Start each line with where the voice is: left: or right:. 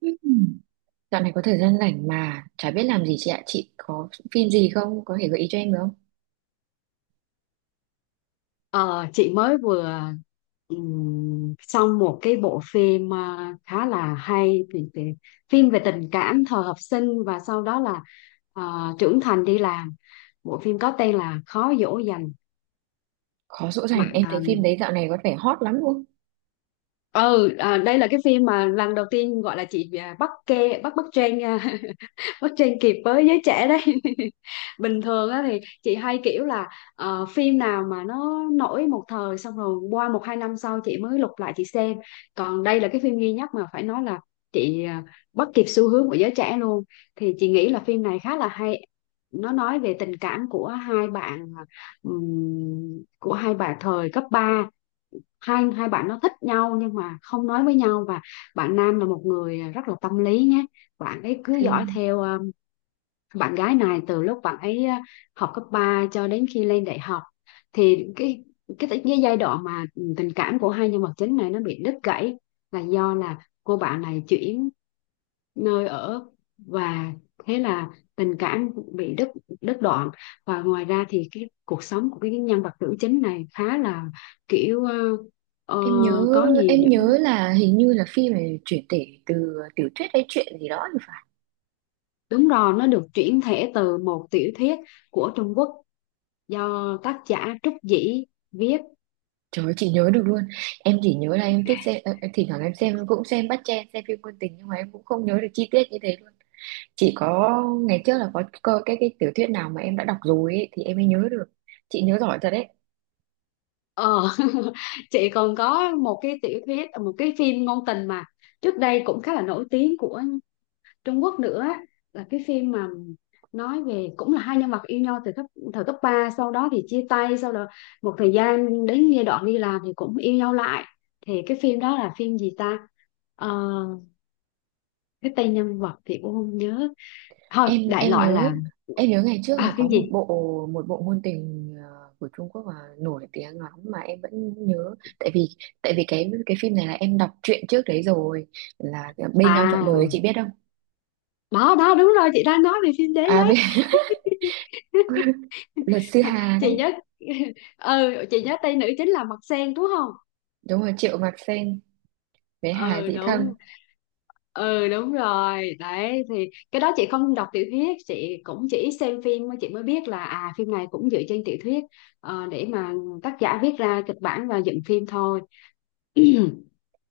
right: Ừm, Dạo này có thời gian rảnh mà chả biết làm gì chị ạ. Chị có phim gì không? Có thể gợi ý cho em được không?
left: Ờ, chị mới vừa xong một cái bộ phim khá là hay, thì phim về tình cảm thời học sinh và sau đó là trưởng thành đi làm. Bộ phim có tên là Khó dỗ dành.
right: Khó dỗ dành.
left: bạn
right: Em thấy phim đấy dạo này có vẻ hot lắm luôn.
left: Đây là cái phim mà lần đầu tiên gọi là bắt trend, bắt trend kịp với giới trẻ đấy bình thường á thì chị hay kiểu là phim nào mà nó nổi một thời xong rồi qua một hai năm sau chị mới lục lại chị xem. Còn đây là cái phim duy nhất mà phải nói là chị à, bắt kịp xu hướng của giới trẻ luôn. Thì chị nghĩ là phim này khá là hay. Nó nói về tình cảm của hai bạn của hai bạn thời cấp ba. Hai hai bạn nó thích nhau nhưng mà không nói với nhau, và bạn nam là một người rất là tâm lý nhé. Bạn ấy cứ dõi
right: Phim
left: theo bạn gái này từ lúc bạn ấy học cấp 3 cho đến khi lên đại học. Thì cái giai đoạn mà tình cảm của hai nhân vật chính này nó bị đứt gãy là do là cô bạn này chuyển nơi ở, và thế là tình cảm bị đứt, đứt đoạn. Và ngoài ra thì cái cuộc sống của cái nhân vật nữ chính này khá là kiểu ờ,
right: em nhớ
left: có nhiều
right: em
left: những...
right: nhớ là hình như là phim này chuyển thể từ tiểu thuyết hay chuyện gì đó thì phải.
left: Đúng rồi, nó được chuyển thể từ một tiểu thuyết của Trung Quốc do tác giả Trúc Dĩ viết.
right: Trời ơi, chị nhớ được luôn. Em chỉ nhớ là em thích xem thỉnh thoảng em xem cũng xem bắt chen xem phim ngôn tình nhưng mà em cũng không nhớ được chi tiết như thế luôn. Chỉ có ngày trước là có cái tiểu thuyết nào mà em đã đọc rồi ấy, thì em mới nhớ được. Chị nhớ giỏi thật.
left: ờ chị còn có một cái tiểu thuyết, một cái phim ngôn tình mà trước đây cũng khá là nổi tiếng của Trung Quốc nữa, là cái phim mà nói về cũng là hai nhân vật yêu nhau từ cấp thời cấp ba, sau đó thì chia tay, sau đó một thời gian đến giai đoạn đi làm thì cũng yêu nhau lại. Thì cái phim đó là phim gì ta? Ờ, cái tên nhân vật thì cũng không nhớ, thôi
right: em
left: đại
right: em
left: loại
right: nhớ
left: là
right: em nhớ ngày trước
left: à
right: là có
left: phim gì.
right: một bộ ngôn tình của Trung Quốc mà nổi tiếng lắm mà em vẫn nhớ. Tại vì cái phim này là em đọc truyện trước đấy rồi, là bên nhau trọn đời, chị
left: À,
right: biết không?
left: đó đó, đúng rồi, chị đang nói về phim đấy
right: À
left: đấy.
right: bên Luật sư Hà
left: Chị
right: đấy.
left: nhớ. Ừ, chị nhớ Tây nữ chính là Mặt Sen đúng không?
right: Đúng rồi, Triệu Mạc Sen với Hà
left: Ừ
right: Dĩ Thâm.
left: đúng. Ừ đúng rồi đấy. Thì cái đó chị không đọc tiểu thuyết, chị cũng chỉ xem phim, mới chị mới biết là à phim này cũng dựa trên tiểu thuyết, để mà tác giả viết ra kịch bản và dựng phim thôi.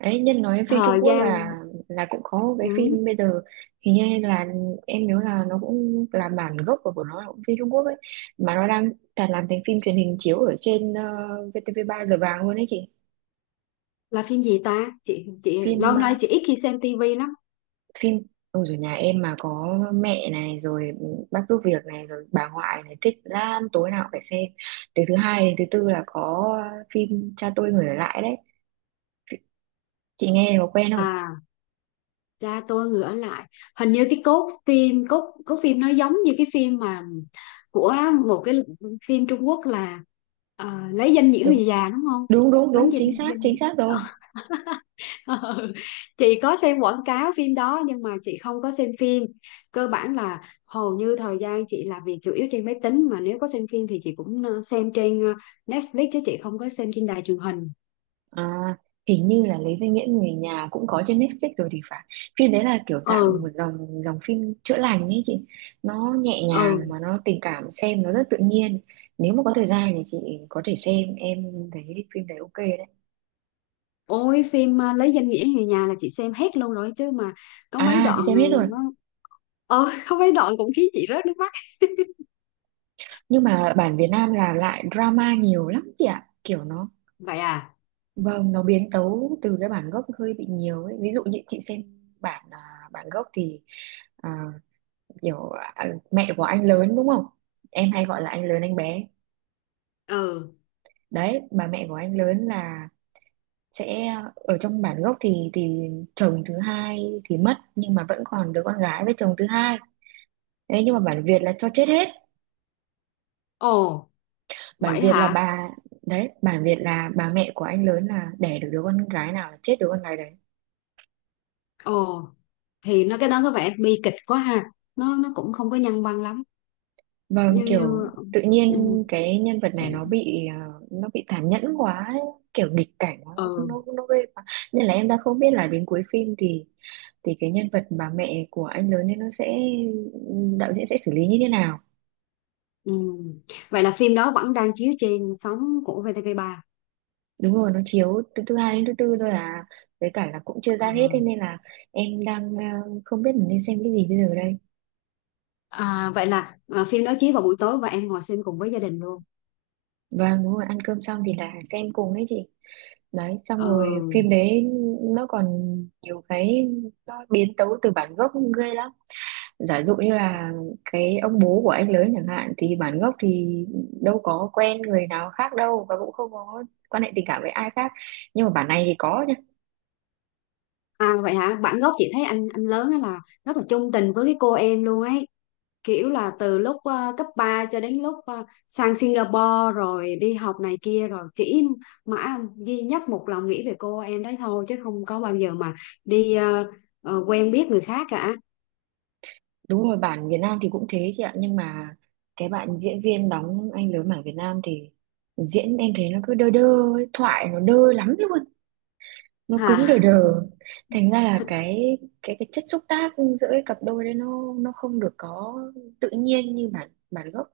right: Đấy, nhân nói phim Trung
left: Thời
right: Quốc
left: gian
right: là cũng có một cái
left: ừ,
right: phim bây giờ, hình như là em nhớ là nó cũng là bản gốc, của nó là cũng phim Trung Quốc ấy, mà nó đang cả làm thành phim truyền hình chiếu ở trên VTV3 giờ vàng luôn đấy chị.
left: là phim gì ta? Chị lâu
right: phim
left: nay
right: ờ,
left: chị ít khi xem tivi lắm.
right: Phim. Ôi rồi, nhà em mà có mẹ này rồi, bác giúp việc này rồi, bà ngoại này thích lắm, tối nào cũng phải xem. Từ thứ hai đến thứ tư là có phim Cha tôi người ở lại đấy, chị nghe có quen không?
left: À Cha tôi người ở lại. Hình như cái cốt phim nó giống như cái phim mà của một cái phim Trung Quốc là lấy danh nghĩa
right: đúng
left: người già đúng không?
right: đúng đúng
left: lấy
right: đúng chính
left: danh
right: xác,
left: danh
right: chính xác rồi.
left: Ờ, chị có xem quảng cáo phim đó nhưng mà chị không có xem phim. Cơ bản là hầu như thời gian chị làm việc chủ yếu trên máy tính, mà nếu có xem phim thì chị cũng xem trên Netflix chứ chị không có xem trên đài truyền hình.
right: À, hình như là Lấy danh nghĩa người nhà cũng có trên Netflix rồi thì phải. Phim đấy là kiểu dạng
left: Ừ.
right: một dòng dòng phim chữa lành ấy chị. Nó nhẹ nhàng
left: Ừ.
right: mà nó tình cảm, xem nó rất tự nhiên. Nếu mà có thời gian thì chị có thể xem, em thấy phim đấy ok đấy.
left: Ôi phim Lấy danh nghĩa người nhà là chị xem hết luôn rồi chứ mà có mấy
right: À,
left: đoạn
right: chị xem hết rồi.
left: nó có mấy đoạn cũng khiến chị rớt nước mắt.
right: Nhưng mà bản Việt Nam làm lại drama nhiều lắm chị ạ. Kiểu nó,
left: Vậy à.
right: vâng, nó biến tấu từ cái bản gốc hơi bị nhiều ấy. Ví dụ như chị xem bản à, bản gốc thì, à, kiểu, à, mẹ của anh lớn đúng không, em hay gọi là anh lớn anh bé
left: Ừ.
right: đấy. Bà mẹ của anh lớn là sẽ, ở trong bản gốc thì chồng thứ hai thì mất nhưng mà vẫn còn đứa con gái với chồng thứ hai đấy, nhưng mà bản Việt là cho chết hết.
left: Ồ.
right: Bản
left: Vậy
right: Việt là
left: hả.
right: bà Đấy, bản Việt là bà mẹ của anh lớn là đẻ được đứa con gái nào là chết đứa con gái đấy.
left: Ồ. Thì nó cái đó có vẻ bi kịch quá ha, nó cũng không có nhân văn lắm.
right: Vâng,
left: như
right: kiểu
left: như
right: tự nhiên
left: ừ.
right: cái nhân vật
left: Ừ.
right: này nó bị nó bị tàn nhẫn quá ấy. Kiểu nghịch cảnh nó
left: Ừ.
right: nó nó ghê quá, nên là em đã không biết là đến cuối phim thì cái nhân vật bà mẹ của anh lớn ấy nó sẽ, đạo diễn sẽ xử lý như thế nào.
left: Ừ. Vậy là phim đó vẫn đang chiếu trên sóng của VTV3.
right: Đúng rồi, nó chiếu từ thứ hai đến thứ tư thôi à, với cả là cũng chưa ra hết, thế
left: Ừ.
right: nên là em đang không biết mình nên xem cái gì bây giờ đây.
left: À, vậy là phim đó chiếu vào buổi tối và em ngồi xem cùng với gia đình luôn.
right: Vâng đúng rồi, ăn cơm xong thì là xem cùng đấy chị. Đấy xong rồi phim
left: Ừ.
right: đấy nó còn nhiều cái, nó biến tấu từ bản gốc ghê lắm. Giả dụ như là cái ông bố của anh lớn chẳng hạn, thì bản gốc thì đâu có quen người nào khác đâu, và cũng không có quan hệ tình cảm với ai khác, nhưng mà bản này thì có nhá.
left: À vậy hả? Bản gốc chị thấy anh lớn ấy là rất là chung tình với cái cô em luôn ấy. Kiểu là từ lúc cấp 3 cho đến lúc sang Singapore rồi đi học này kia rồi chỉ mãi duy nhất một lòng nghĩ về cô em đấy thôi chứ không có bao giờ mà đi quen biết người khác cả.
right: Đúng rồi, bản Việt Nam thì cũng thế chị ạ, nhưng mà cái bạn diễn viên đóng anh lớn bản Việt Nam thì diễn em thấy nó cứ đơ đơ ấy, thoại nó đơ lắm luôn, nó
left: À.
right: cứng đờ đờ. Thành ra là cái chất xúc tác giữa cái cặp đôi đấy nó không được có tự nhiên như bản bản gốc.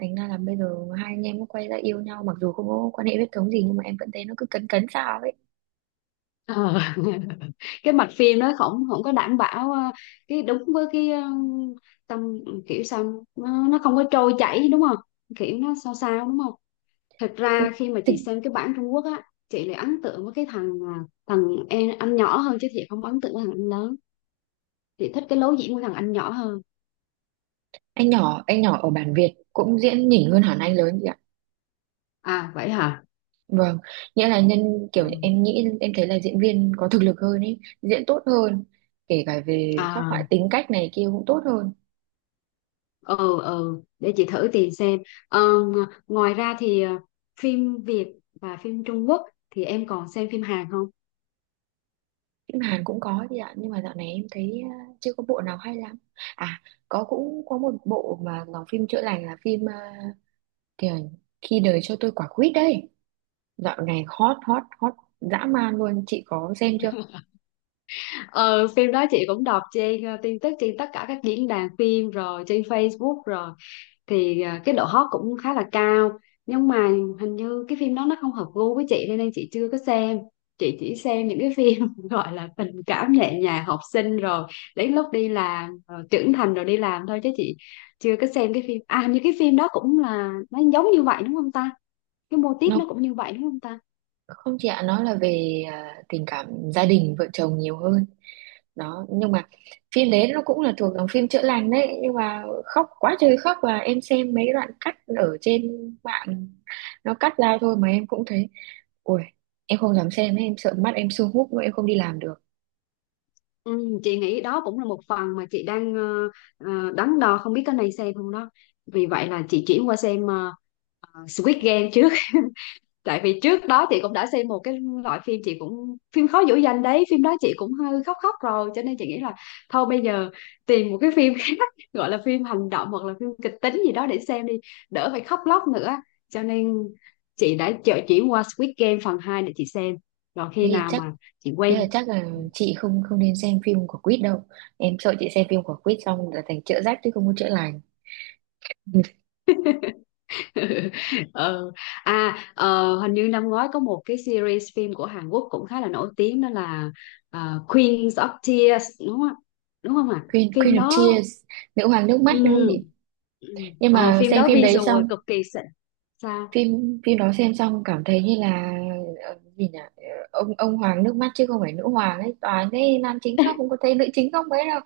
right: Thành ra là bây giờ hai anh em mới quay ra yêu nhau, mặc dù không có quan hệ huyết thống gì, nhưng mà em vẫn thấy nó cứ cấn cấn sao ấy.
left: Ờ. Cái mạch phim nó không không có đảm bảo cái đúng với cái tâm, kiểu sao nó không có trôi chảy đúng không? Kiểu nó sao sao đúng. Thật ra khi mà
right: Thực,
left: chị xem cái bản Trung Quốc á, chị lại ấn tượng với cái thằng, thằng em anh nhỏ hơn chứ chị không ấn tượng với thằng anh lớn. Chị thích cái lối diễn của thằng anh nhỏ hơn.
right: anh nhỏ ở bản Việt cũng diễn nhỉnh hơn hẳn anh lớn chị ạ.
left: À vậy hả.
right: Vâng, nghĩa là nhân
left: Ừ.
right: kiểu em nghĩ em thấy là diễn viên có thực lực hơn ấy, diễn tốt hơn, kể cả về các
left: À.
right: loại tính cách này kia cũng tốt hơn.
left: Ừ, để chị thử tìm xem. Ngoài ra thì phim Việt và phim Trung Quốc thì em còn xem phim Hàn không?
right: Phim Hàn cũng có chị ạ, nhưng mà dạo này em thấy chưa có bộ nào hay lắm. À, có cũng có một bộ mà nó phim chữa lành, là phim kiểu, Khi đời cho tôi quả quýt đấy. Dạo này hot hot hot dã man luôn, chị có xem chưa?
left: Ờ Phim đó chị cũng đọc trên, tin tức trên tất cả các diễn đàn phim, rồi trên Facebook rồi, thì cái độ hot cũng khá là cao. Nhưng mà hình như cái phim đó nó không hợp gu với chị, nên chị chưa có xem. Chị chỉ xem những cái phim gọi là tình cảm nhẹ nhàng học sinh, rồi đến lúc đi làm, rồi trưởng thành, rồi đi làm thôi. Chứ chị chưa có xem cái phim à, hình như cái phim đó cũng là nó giống như vậy đúng không ta? Cái mô típ nó
right: Nó
left: cũng như vậy đúng không ta?
right: không chị ạ, nó là về tình cảm gia đình vợ chồng nhiều hơn đó, nhưng mà phim đấy nó cũng là thuộc dòng phim chữa lành đấy, nhưng mà khóc quá trời khóc. Và em xem mấy đoạn cắt ở trên mạng, nó cắt ra thôi mà em cũng thấy, ui, em không dám xem ấy, em sợ mắt em sưng húp mà em không đi làm được.
left: Ừ, chị nghĩ đó cũng là một phần mà chị đang đắn đo không biết cái này xem không đó. Vì vậy là chị chuyển qua xem Squid Game trước. Tại vì trước đó chị cũng đã xem một cái loại phim, chị cũng phim khó dỗ dành đấy, phim đó chị cũng hơi khóc khóc rồi, cho nên chị nghĩ là thôi bây giờ tìm một cái phim khác, gọi là phim hành động hoặc là phim kịch tính gì đó để xem đi, đỡ phải khóc lóc nữa. Cho nên chị đã chợ chuyển qua Squid Game phần 2 để chị xem, rồi
right: Thế
left: khi
right: thì
left: nào
right: chắc,
left: mà chị
right: thế là
left: quen.
right: chắc là chị không không nên xem phim của Quýt đâu, em sợ chị xem phim của Quýt xong là thành chữa rách chứ không có chữa lành.
left: Ờ. À hình như năm ngoái có một cái series phim của Hàn Quốc cũng khá là nổi tiếng, đó là Queens of Tears đúng không ạ? Đúng không ạ?
right: Queen Queen
left: Phim
right: of
left: đó.
right: Tears, nữ hoàng nước mắt
left: Ừ.
right: đúng không chị?
left: Ừ.
right: Nhưng mà
left: Phim
right: xem
left: đó
right: phim đấy
left: visual
right: xong,
left: cực kỳ xịn. Sao.
right: phim phim đó xem xong cảm thấy như là gì nhỉ, ông hoàng nước mắt chứ không phải nữ hoàng ấy, toàn thấy nam chính khóc không có thấy nữ chính khóc mấy đâu.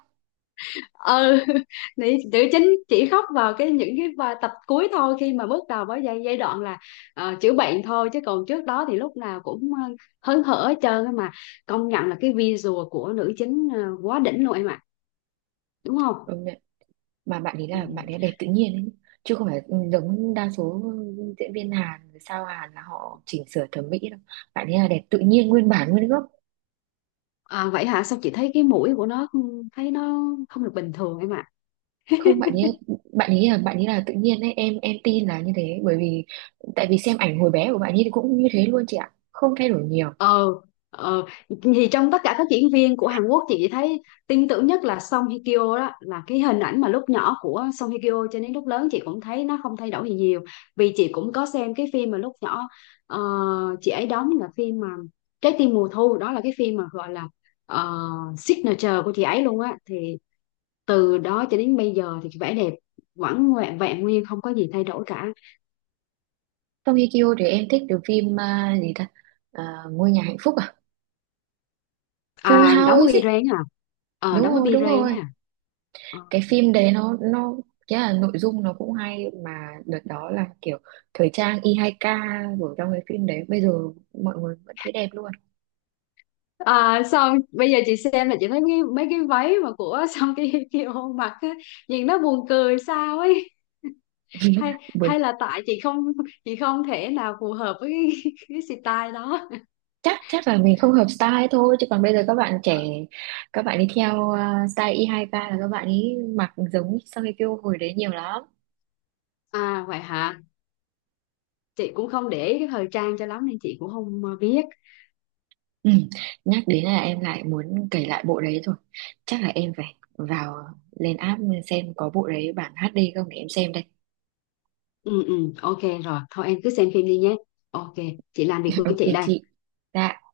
left: Ừ. nữ, Nữ chính chỉ khóc vào cái những cái tập cuối thôi. Khi mà bước đầu với giai giai đoạn là chữa bệnh thôi, chứ còn trước đó thì lúc nào cũng hớn hở hết trơn á mà. Công nhận là cái visual của nữ chính quá đỉnh luôn em ạ, đúng không?
right: Công nhận. Mà bạn ấy
left: Ừ.
right: là bạn ấy đẹp tự nhiên ấy, chứ không phải giống đa số diễn viên Hàn, sao Hàn là họ chỉnh sửa thẩm mỹ đâu, bạn ấy là đẹp tự nhiên, nguyên bản nguyên gốc.
left: À, vậy hả? Sao chị thấy cái mũi của nó thấy nó không được bình thường em ạ.
right: Không, bạn ấy, bạn ấy là tự nhiên đấy em tin là như thế, bởi vì tại vì xem ảnh hồi bé của bạn ấy thì cũng như thế luôn chị ạ, không thay đổi nhiều.
left: Ờ. Ờ. Thì trong tất cả các diễn viên của Hàn Quốc chị chỉ thấy tin tưởng nhất là Song Hye Kyo, đó là cái hình ảnh mà lúc nhỏ của Song Hye Kyo cho đến lúc lớn chị cũng thấy nó không thay đổi gì nhiều. Vì chị cũng có xem cái phim mà lúc nhỏ ờ, chị ấy đóng là phim mà Trái tim mùa thu, đó là cái phim mà gọi là ờ, signature của chị ấy luôn á. Thì từ đó cho đến bây giờ thì vẻ đẹp vẫn ngoẹ vẹn nguyên, không có gì thay đổi cả.
right: Song Hye Kyo thì em thích từ phim gì ta, À, Ngôi nhà hạnh phúc à, Full
left: À đóng với
right: House
left: Bi
right: ấy.
left: Ren à. Ờ
right: đúng
left: đóng với
right: rồi
left: Bi
right: đúng
left: Ren
right: rồi
left: nha.
right: cái phim đấy nó cái là nội dung nó cũng hay, mà đợt đó là kiểu thời trang Y2K, rồi trong cái phim đấy bây giờ mọi người vẫn thấy đẹp luôn.
left: À, xong bây giờ chị xem là chị thấy mấy cái váy mà của xong cái kia hôn mặt á, nhìn nó buồn cười sao ấy. Hay, hay là tại chị không thể nào phù hợp với cái style đó.
right: Chắc, chắc là mình không hợp style thôi, chứ còn bây giờ các bạn trẻ các bạn đi theo style Y2K là các bạn ấy mặc giống Song Hye Kyo hồi đấy nhiều lắm.
left: À vậy hả. Chị cũng không để ý cái thời trang cho lắm nên chị cũng không biết.
right: Ừ, nhắc đến là em lại muốn cày lại bộ đấy rồi, chắc là em phải vào, lên app xem có bộ đấy bản HD không để em xem đây.
left: Ừ. Ừ ok rồi, thôi em cứ xem phim đi nhé. Ok. Chị làm việc của
right: Ok
left: chị đây.
right: chị, dạ.